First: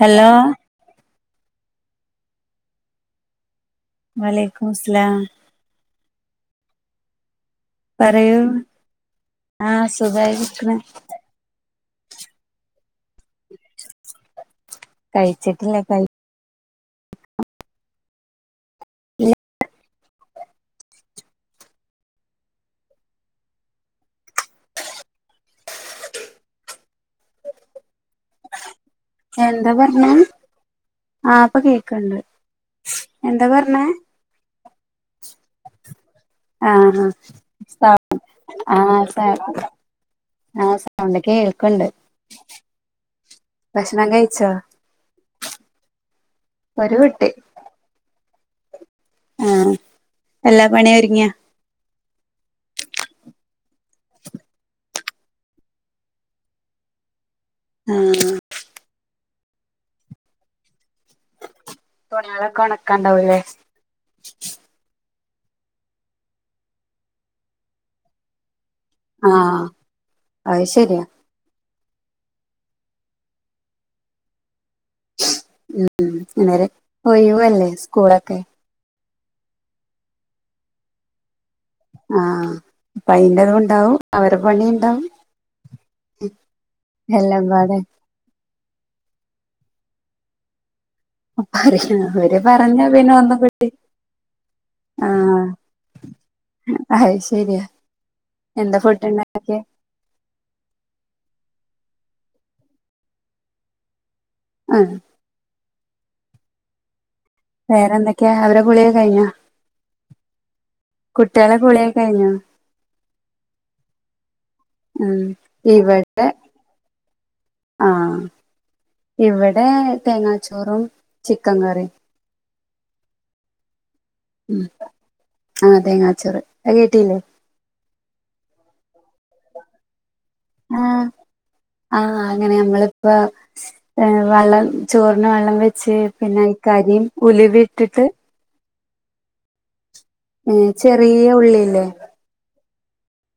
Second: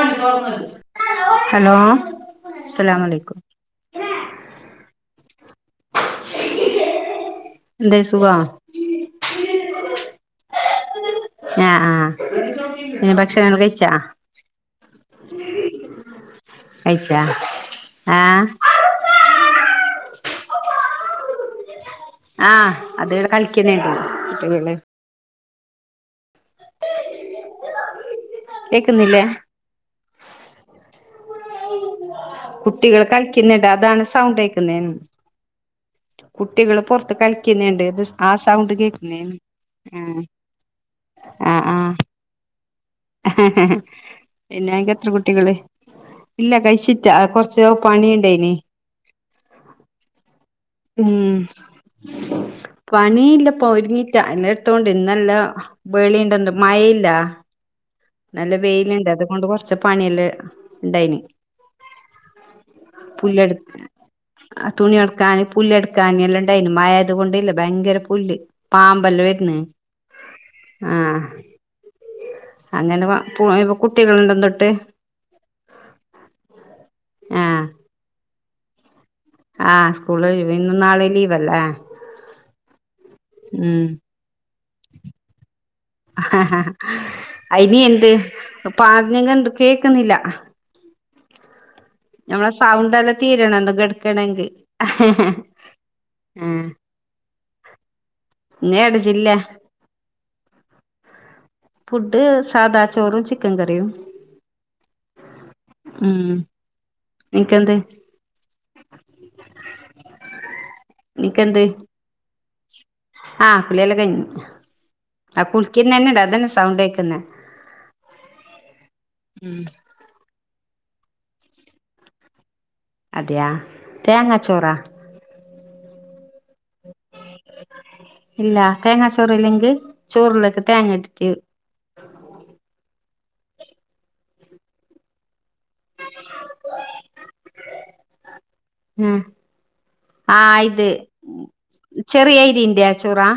hello [inaudible] hello സ്സലാമുഅലൈക്കും വലൈക്കുമുസ്സലാം [inaudible] സുഖാ പറയൂ ആഹ് സുഖായിരിക്കണ് ആഹ് ആഹ് ഇന്നട്ട് ഭക്ഷണം കഴിച്ചാ കഴിച്ചിട്ടില്ല കയ്ച്ചാ ആഹ് കഴിച്ചില്ല ആഹ് അതിവിടെ കളിക്കുന്നേണ്ട കുട്ടികള് [inaudible] കേക്ക്‌ന്നില്ലേ എന്താ പറഞ്ഞ ആ പ്പൊ കേക്കണ്ട് കുട്ടികൾ എന്താ കളിക്ക്‌ന്ന്ണ്ട് പറഞ്ഞേ അതാണ് സൗണ്ടേക്കുന്നേ കുട്ടികള് ആഹ് പൊർത്ത് കളിക്കുന്ന്ണ്ട് സൗ അത് ആ സൗണ്ട് ആഹ് കേക്കുന്നേ സൗ ആഹ് ആഹ് സൗണ്ട് കേൾക്ക്‌ണ്ട് കഴിച്ചോ പിന്നെൻക്ക് എത്ര കുട്ടികള് ഇല്ല ഒരു കഴിച്ചിട്ടാ കുട്ടി കൊർ ച്ച് പണിയുണ്ടായിനി ആഹ് എല്ലാ പണി ഒരുങ്ങിയാ ഉം പണിയില്ലപ്പ ഒരുങ്ങീറ്റ ഇന്നലെട്ത്തോ ഇന്നെല്ല ബെളിണ്ടന്ത് മഴയില്ല ആഹ് നല്ല വെയില്ണ്ട് അതുകൊണ്ട് കൊറച്ച പണിയെല്ലാണ്ടേയിന് തുണിളൊക്കെ ഒണക്കാണ്ടാവൂലേ തുണി എടുക്കാന് പുല്ല് എടുക്കാന് എല്ലാണ്ടായിനു മഴായ്ത് കൊണ്ടില്ല ഭയങ്കര പുല്ല് പാമ്പല്ല വര്ന്ന് ആഹ് അത് ശരിയാ ആഹ് അങ്ങനെ ഇപ്പൊ കുട്ടികളണ്ട് തൊട്ട് ഉ ഉം അന്നേര് ആഹ് ഒയിവല്ലെ സ്കൂളൊക്കെ ആഹ് സ്കൂള് ഒഴിവ് ഇന്നും നാളിലീവല്ലേ ആഹ് അപ്പ അയിന്റെതുണ്ടാവും അവരെ പണി ഉണ്ടാവും എല്ലാം അയിനി പാടെ എന്ത് പറഞ്ഞങ്ക് കേക്കുന്നില്ല പറയും അവര് നമ്മളെ പറഞ്ഞാ പിന്നെ ഒന്നും സൗണ്ടല്ലതീരണം എന്തെങ്കിട്ക്കണെങ്കി ഏഹ് അഹ് ശരിയാ എന്താ ങ്ങേ എട് ഫുഡ് ജില്ലാ ഉണ്ടാക്കിയെ ഫുഡ് സാദാ ചോറും ചിക്കൻ കറിയും അതെ ഉമ് വേറെന്തൊക്കെയാ അവരെ കുളി യൊക്കെ കഴിഞ്ഞോ കുട്ട്യാളെ നിനക്കെന്ത് കുളിയൊക്കെ കഴിഞ്ഞോ ആഹ് കുളിയല്ല കഴിഞ്ഞു ഉം ആഹ് കുളിക്കിന്ന തന്നെടാ ഇവിടെ അതന്നെ സൗണ്ട് കേക്കുന്ന ആഹ് ഇവിടെ തേങ്ങാച്ചോറും ചിക്കൻ കറിയും അതെയാ ഉമ് തേങ്ങാച്ചോറാ ആഹ് തേങ്ങാ ച്ചോറ് അഹ് കിട്ടീല്ലേ ഇല്ല തേങ്ങാ ചോറ് ഇല്ലെങ്കിൽ ചോറിലേക്കെ തേങ്ങ ആഹ് ഇട്ടിട്ട് ആഹ് അങ്ങനെ നമ്മളിപ്പ വെള്ളം ചോറിന് വെള്ളം വെച്ചി ച്ച് പിന്നെ അതിക്ക് അരിയും ഉലവയും ഇട്ടിട്ട് ഉമ് ആഹ് ഏഹ് ഇത് ചെറിയ ഉള്ളിയില്ലേ ചെറിയരിന്റെ ചോറാ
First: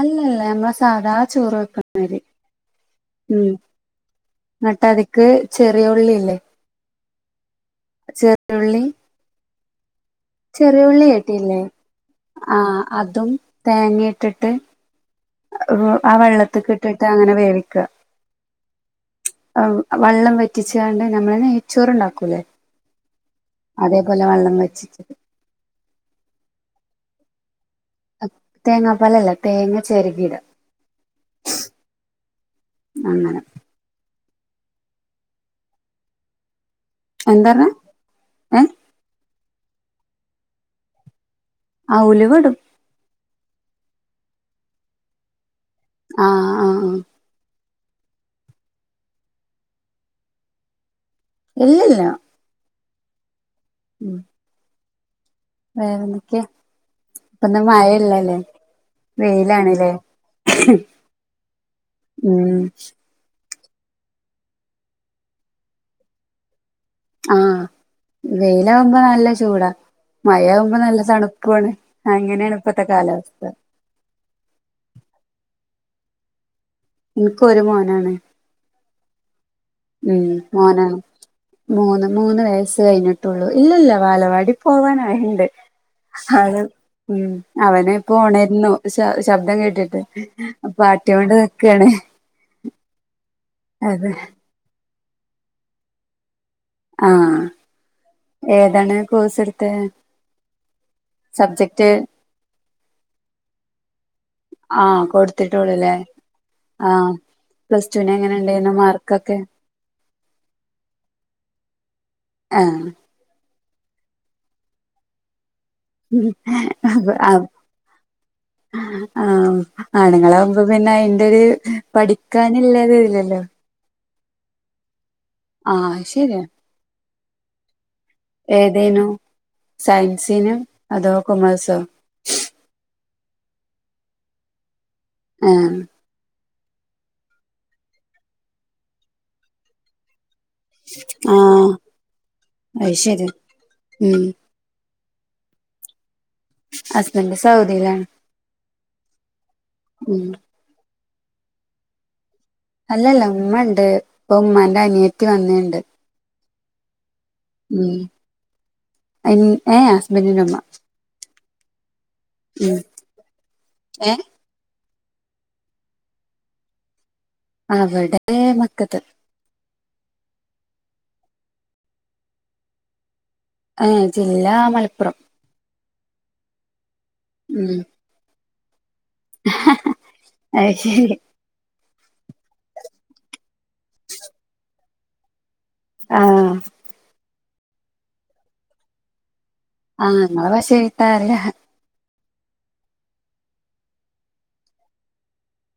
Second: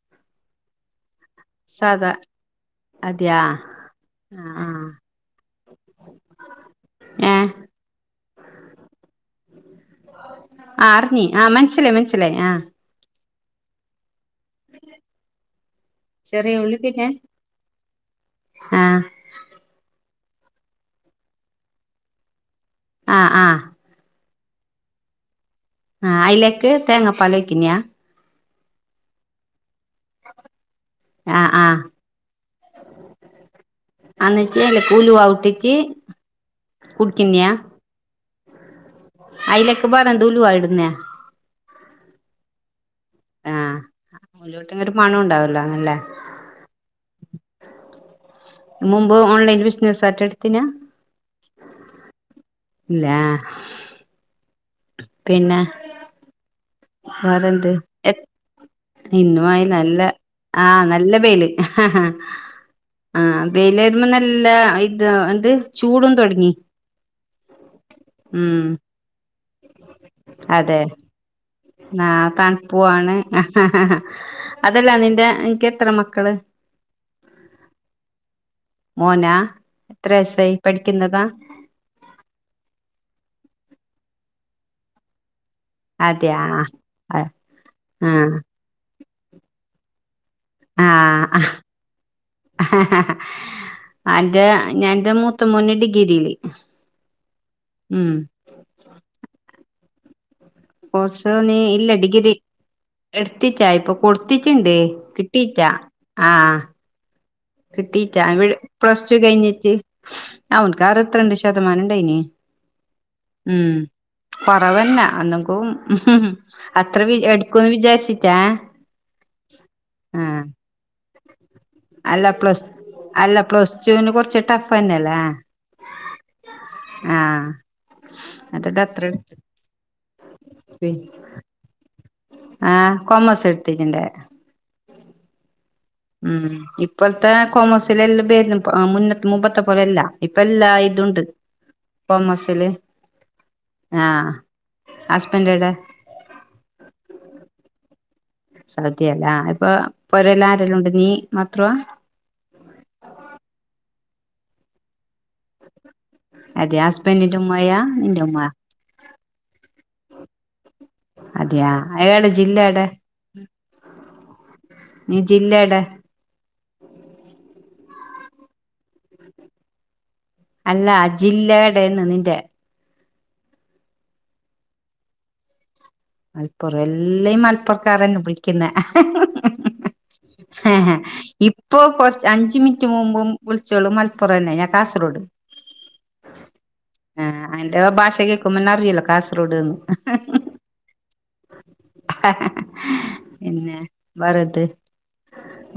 അല്ലല്ല നമ്മളെ സാധാ ചോറ് സാദാ വെക്ക്ന്നാരി അതെയാ മ് ആഹ് ആഹ് ങ്ങട്ട് അതിക്ക് ചെറിയ ഉള്ളില്ലേ ഏഹ് ചെറിള്ളി ആഹ് അർഞ്ഞി ആഹ് കേട്ടില്ലേ മനസ്സിലായി മനസ്സിലായി ആഹ് അതും തേങ്ങിം ട്ടിട്ട് വ് ആ ചെറിയ വെള്ളത്ത്ക്ക് ഉള്ളി ട്ട്ട്ട് പിന്നെ അങ്ങന വേവിക്ക ആഹ് അവ് വള്ളം വറ്റിച്ചാണ്ട് ഞമ്മള് ന്നെയച്ചോറ്ണ്ടാക്കൂലേ ആഹ് ആഹ് അതേപോലെ വള്ളം വെച്ചി ആഹ് അയ്ലേക്ക് തേങ്ങാപ്പാലൊ യ്ക്യുന്യാ തേങ്ങാപ്പാലല്ല തേങ്ങ ചെരകിടാ ആഹ് ആഹ് അങ്ങനെ അന്നിച്ചി എല കുലു ഔട്ടിച് കുടിക്യുന്ന എന്താ പറഞ്ഞെ ഏഹ് അയ്ലക്ക്ബാടെ ഏന്തൂലു ഇടുന്നെ ആഹ് ഉലുവ ടും ആഹ് ഉലൂട്ട് ഒരു മണും ണ്ടാവുല്ലൊ അല്ലേ ആഹ് ആഹ് ആഹ് മുമ്പ് ഓൺലൈൻ ബിസിനസ്സ് സാറ്റെട്ത്തിനാ ഇല്ല ല്ലാ ഇല്ലാ ഉമ് പിന്നേ വേറെന്തെക്കെ വേറന്ത് എത് ഇന്നുവായിൽ വെയിലാണല്ലേ നല്ല ആഹ് നല്ല വെയ്ല് ഉം ആഹ് ബെയ്ലേരുമം നല്ല ഇത് എന്ത് ചൂടും തൊട്ങ്ങി ആഹ് വെയിലാമ്പോ നല്ല ചൂടാ മഴ ആമ്പോ അതെ ന്നല്ല തണു ആഹ് തണുപ്പൂ ആണ് അതല്ലാ നിന്റെ നിൻക്ക് എത്ര മക്കള് ഇൻക്ക് ഒരു മോനാണ് മോനാ എത്ര ഉം വയസ്സായി മോനാണ് പഠിക്കുന്നതാ മൂന്ന് മൂന്ന് വയസ്സ് കഴിഞ്ഞിട്ടുള്ളു ഇല്ല ല്ല വാലവാടി പോവാനായ്ണ്ട് അതെയാ ആള് ആഹ് മ് അവനെ പ്പോ ഒണര്ണു ശ ശബ്ദം കേട്ടിട്ട് പാട്ടിയോണ്ട് ആഹ് നിക്കാണ് അതെ അന്റെ ഞാ ന്റെ മൂത്ത മോന് ഡിഗ്രിയില് ആഹ് ഉം ഏതാണ് കോയ്സ്ട്ത്തെ കോഴ്സോ ന് ഇല്ല ഡിഗ്രി എട്ത്തില്ലാ പ്പം കൊട്ത്തിട്ട്ണ്ട് ആഹ് കിട്ടീല്ലാ കൊടുത്തിട്ടുള്ളൂല്ലേ ആഹ് ആഹ് പ്ലസ് ടുവിന് കിട്ടീട്ടാ എങ്ങനെ ഇവിയു ഉണ്ടായിരുന്നു പ്രസ്റ്റു മാർക്കൊക്കെ കഴിഞ്ഞിട്ട് അവൻക്കാറ്ത്രണ്ട് ശതമാനം ഇണ്ടായിന് ആഹ് ഉം കൊറവന്നെ അന്ന്ക്കും [unintelligible] വിചാരിച്ചിട്ടാ ആഹ് ആണ്ങ്ങളാഉമ്പോ പിന്നെ അയ്ന്റെര് പഠിക്കാന്ല്ലര് ല്ലല്ലോ ച്ചൂന് കൊർച്ച് ട്ടഫെന്നെല്ലേ ആഹ് ശെരി ആ ആഹ് അതോണ്ട് അത്ര ഏതേനൂ എടുത്ത് സയൻസേനു അതോ കൊമേഴ്സോ ആഹ് കൊമസ് എടുത്തിട്ട്ന്റ് ആഹ് ഉം ഇപ്പോഴത്തെ കോമേഴ്സിലെല്ലാം [unintelligible] മുന്ന മുമ്പത്തെ പോലെല്ല ഇപ്പ എല്ലാ ഇതുണ്ട് ആഹ് കോമസില് അത് ശരി ഉം ആഹ് ഹസ്ബൻഡ്യെവിടെ ഹസ്ബൻഡ് സൗദിയിലാണ് സൗദിയല്ല ഇപ്പൊ ഉം പോരെല്ല ആരെല്ലാം ഉണ്ട് നീ മാത്രവാ അല്ലല്ല ഉമ്മ ഉണ്ട് ഇപ്പ ഉമ്മാന്റെ അനിയറ്റ വന്നണ്ട് അതെ ഹസ്ബെന്റ ഉമ്മയാ നിന്റെ ഉമ്മ അയിന് ഏയ് ഹസ്ബൻഡിന്റെമ്മ അതെയാ അയാള ജില്ലടെ ഏയ് ഈ ജില്ലടെ അവിടെ മക്കത്ത് അല്ല അ ജില്ലേടെന്ന് നിന്റെ അഹ് ജില്ലാ മലപ്പുറം മലപ്പുറം എല്ലയും മലപ്പുറക്കാരന്നെ ഉപയി ക്കുന്ന അയ് ശരി ഇപ്പൊ കൊറച്ച് അഞ്ചു മിനിറ്റ് മുമ്പും വിളിച്ചോളും മലപ്പുറം തന്നെ ഞാൻ കാസർഗോഡ് ആഹ് ആഹ് അയിന്റെ ഭാഷ കേൾക്കുമ്പന്നെ അറിയില്ലോ കാസർഗോഡ്ന്ന് ആഹ് നിങ്ങെ പശ ഇട്ടാല്ലേ പിന്നെ വേറെത്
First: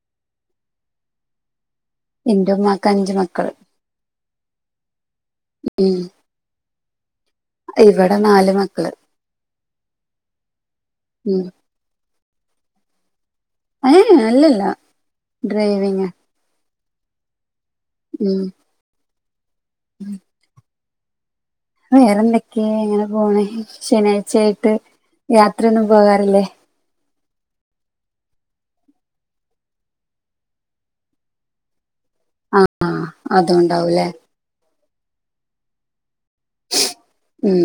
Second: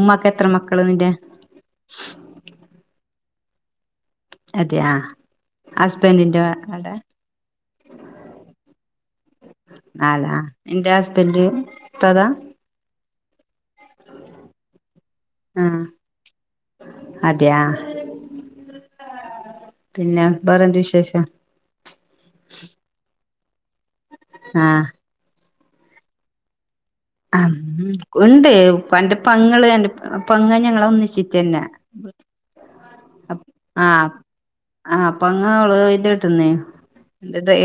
ഉമ്മാക്ക് എത്ര മക്കൾ നിന്റെ എന്റെ ഉമ്മാക്ക് അഞ്ചു മക്കള് അതെയ ആഹ് ഉം ഹസ്ബൻറിന്റെ അടെ ഇവിടെ നാല് മക്കള് ആലാ എന്റെ ഉം ഹസ്ബന്റെ ഇട്ടതാ ഏയ് അല്ലല ആഹ് അതെയാ ഉം പിന്നെ വേറെയെന്ത് വിശേഷം വേറെന്തൊക്കെയ എങ്ങനെ പോണ ശനിയാഴ്ചയായിട്ട് ആഹ് യാത്രയൊന്നും പോകാറില്ലേ ആം ഉ ഉണ്ട് ഉപ്പന്റെ പങ്ങള് എന്റെ പൊങ്ങ ഞങ്ങള ഒന്നിച്ചിട്ട തന്നെ ആ അതുണ്ടാവൂലേ ആ അപ്പൊ അങ്ങള്ള ഇത്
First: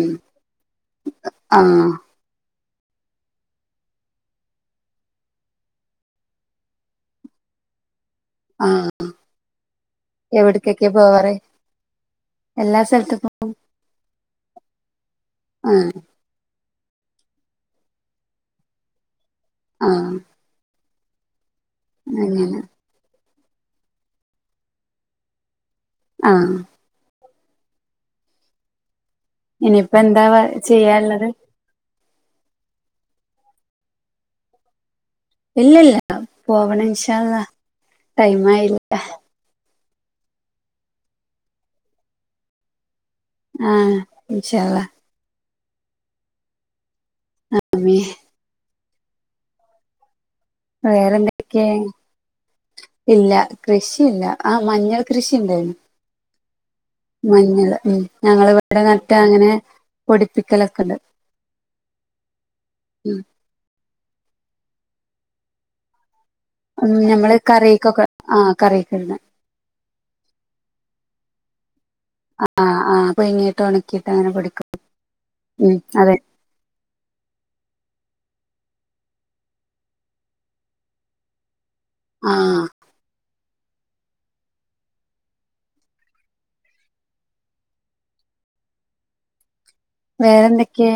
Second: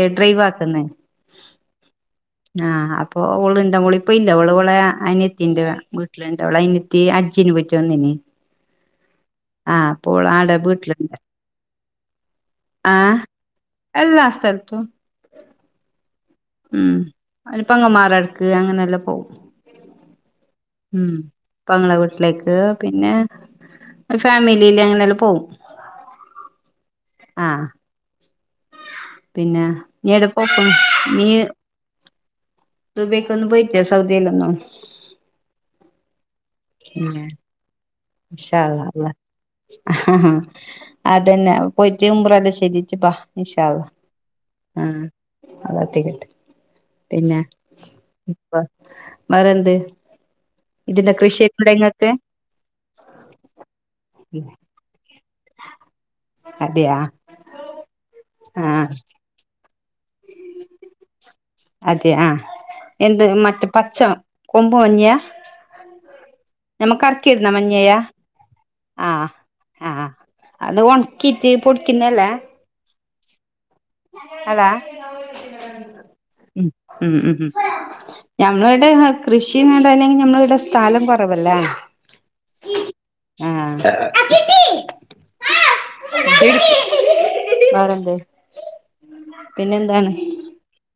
എ ഡ്രൈവ് ആക്കുന്ന ആ ആഹ് അപ്പൊ ഓള് ഇണ്ട മോളി അപ്പൊ ഇല്ല അവള അവളെ അനയത്തിന്റെ വീട്ടിലിണ്ട അവളെ അനത്തി അജ്ജിനന് പറ്റിോന്നിനെ ആ ആടെ എവിടക്കൊക്കെ വീട്ടിലുണ്ട് പോവാറ എല്ലാ സ്ഥലത്തും പോവും എല്ലാം സ്ഥലത്തും ആഹ് ഉം അതി പങ്ങമാറടക്ക് അങ്ങനെ എല്ലാം പോകും ആ ഉം പങ്ങളെ വീട്ടിലേക്ക് അങ്ങനെ പിന്നെ ഫാമിലിയില് അങ്ങനെല്ലാം പോകവും ആഹ് ആഹ് പിന്നെ ഇനിയിപ്പ നീ എന്താ എട പോപ്പും ചെയ്യാള്ളത് നീ ഇ ദുബായ്കുയെന്നു പോയിട്ടില്ല സൗദ്യയിലോയുന്നു ഇല്ല ഇല്ല പോവണം ഇന്ഷാ ഇല്ല അല്ലാഹ് ഇൻഷാ അള്ളാ ള അതന്നെ പോയിറ്റ് ഇമ്പറല്ലാം ചെയ്തിട്ട് ബാ ഇൻഷാ അള്ളാ ആഹ് ഇൻഷാ അള്ളാ ആഹ് ആ തട്ടിക്കിട്ട് പിന്നെ അമ്മേ ഇപ്പാ വേറെന്ത് ഇതിന്റെ വേറെന്തൊക്കെ കൃഷിയൊക്കെണ്ടോ ഇങ്ങക്ക് ഇല്ല കൃഷിയില്ല ആ മഞ്ഞൾ കൃഷിഒണ്ടായിരുന്ന് അതെയാ മഞ്ഞള് ഉമ് ഞങ്ങള് ആഹ് ഇവിടെനട്ടാഅങ്ങനെ പൊടിപ്പിക്കലൊക്കത് അതെ ആഹ് ഉം എന്ത് മറ്റേ പച്ച കൊമ്പ് മഞ്ഞിയാ [unintelligible] ഉം ഞമ്മള് ഞമ്മക്ക്ക്കിയിടുന്നാ മഞ്ഞയ കറിക്കൊക്കെ ആഹ് കറിയൊക്കെ ആ ഇടുന്ന ആ അത്കൊണ്ട് കിട്ടീ പൊടിക്കന്നല്ലേ ആഹ് ആഹ് പുഴുങ്ങിയിട്ട് ഉണക്കിയിട്ട് അങ്ങനെ പൊടിക്കും ഹലാ ഉം അതെ മ് ഉം ഉം ഉമ് ഞങ്ങടെ കൃഷിന്നെടനെ ഞമ്മളെടെസ്ഥലം പ ബല്ല ആഹ് ആഹ് [unintelligible] പിന്നെ എന്താണ് വേറെന്തൊക്കെയ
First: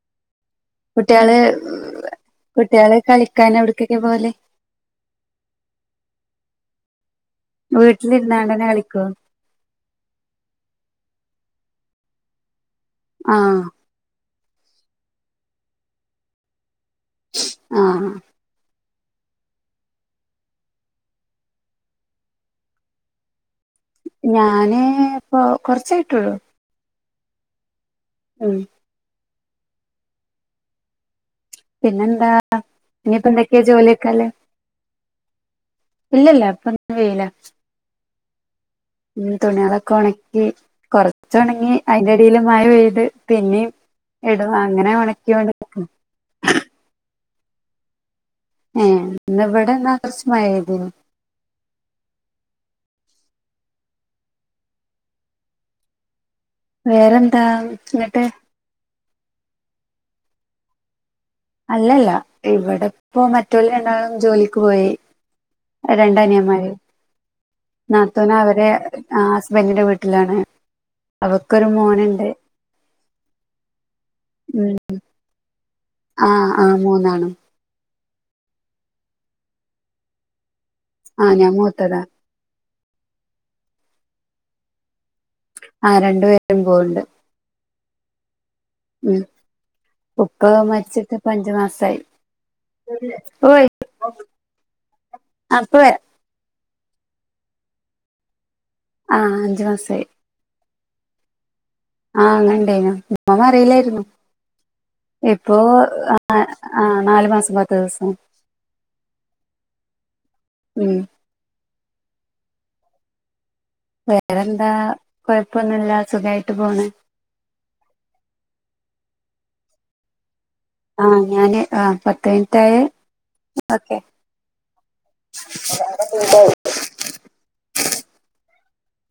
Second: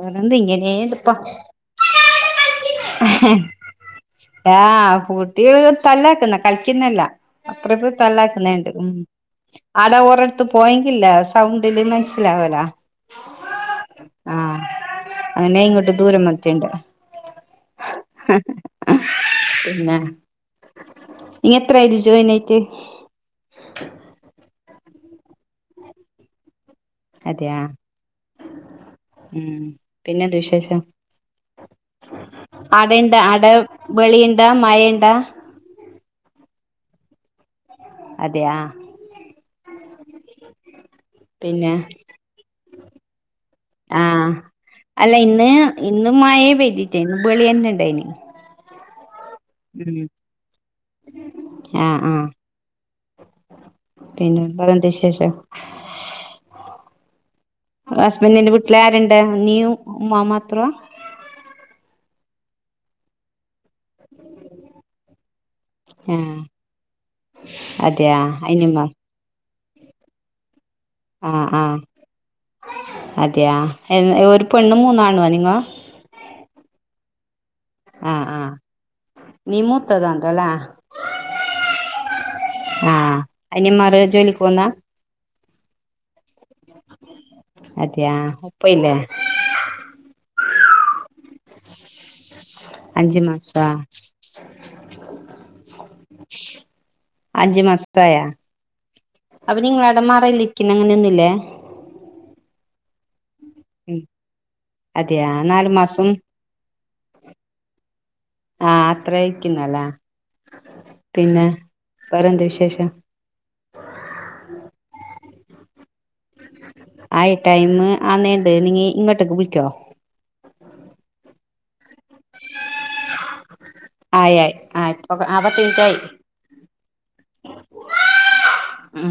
വേറെന്ത് ഇങ്ങനെ കുട്ടിയള് കുട്ടിയള് കളിക്കൻ എവിടക്കൊക്കെ പോലെ ഡാ കുട്ടികള് തല്ലാക്കുന്നെ കളിക്കുന്നല്ല അപ്പറ വീട്ടിലിരുന്നാണ്ട് തന്നെ തല്ലാക്കുന്നണ്ട് ഉമ് കളിക്കോ ആട ഓറടുത്ത് പോയെങ്കില്ല സൗണ്ടില് മനസ്സിലാവലാ ആഹ് ആഹ് അങ്ങനെ ഇങ്ങോട്ട് ദൂരം മത്തിണ്ട് ആഹ് പിന്നെ നീഎത്രായി ജോയിനായിട്ട് ഞാനെ ഇപ്പൊ കൊറച്ചായിട്ടള്ളൂ അതെയ ഉം ഉം പിന്നെന്ത് വിശേഷം പിന്നെന്താ അടയണ്ട ഇനിയിപ്പോ അട എന്തൊക്കെയാ ജോലിയൊക്കെല്ലേ വെളിയുണ്ട മഴയെണ്ട ഇല്ലല്ല അപ്പൊ വേല അതെആ തുണികളൊക്കെ ഒണക്കി കൊറ കൊറചൊണങ്ങി പിന്നെ അതിന്റെഎടില് മഴ പെയ്ത് പിന്നെയും ഇടും അങ്ങനെ ഒണക്കിഒണക്കി അത് മയെപെയ്തിട്ടേ ബെളിന്നെ ഉണ്ടായിന് ഏഹ് ഇന്ന് ഇവിടെ ന്ന കൊറച്ച് മഴ പെയ്തേന്ന് ആഹ് ആഹ് പിന്നെ എന്തൊണ്ട് വിശേഷം വേറെന്താ എന്നിട്ട് ലാരണ്ട് നീയും ഉമ്മ മാത്ര അല്ലല്ല ഇവിടെപ്പോ മറ്റൊള് രണ്ടാളും ജോലിക്ക് പോയി ആഹ് രണ്ട് അനിയമാര് അതെയ നാത്തൂന് അവരെ അയിനുമ്മ ആഹ് ഹസ്ബൻഡി ന്റെ വീട്ടിലാണ് മ് അവക്കൊരു ആഹ് മോനുണ്ട് അതെയ ഒരു ഉം പെണ്ണും മൂന്നാണുവാ നിങ്ങാ ആഹ് ആഹ് മൂന്നാണും ആഹ് ആഹ് നീ മൂത്തതല്ലേ ആഹ് ഞാൻമൂത്തതാ ആഹ് അനിയമാറ് ജോലിക്ക് പോന്നാ ആഹ് രണ്ട് പേരും പോവ്ണ്ട് അത്യാ ഉപ്പ ഇല്ലേ ഉം ഉപ്പ മരിച്ചിട്ട് പ അഞ്ച് മാസമായി അഞ്ചു മാസാ [unintelligible] അഞ്ച് മാസത്തായാ ആഹ് അപ്പ അഞ്ചു നിങ്ങളവിടെ മാസായി മറല്ലി പിന്നെ അങ്ങനെയൊന്ന്ല്ലേ ആഹ് അങ്ങനണ്ടേനു ഉപ്പ ഉം മറിയിലെര്ന്നു അതെയാ ഇപ്പോ നാലു മാസം ആഹ് ആഹ് നാല് മാസം പത്ത് ദിവസം ആഹ് അത്രയ് ക്കുന്നെല്ലേ ഉം പിന്നെ വറെന്ത് വിശേഷം വേറെന്താ കൊഴ്പ്പൊന്നുല്ല സുഖായിട്ട് പോണ് ആയി ടൈം ആ നീണ്ട് നി ഇങ്ങോട്ടേക്ക് വിള്ക്കോ ആഹ് ഞാന് ആഹ് പത്ത് മിൻറ്റായെ ആയി ആയി ആപ്പൊ ആപത്ത് മിൻറ്റായി ഉം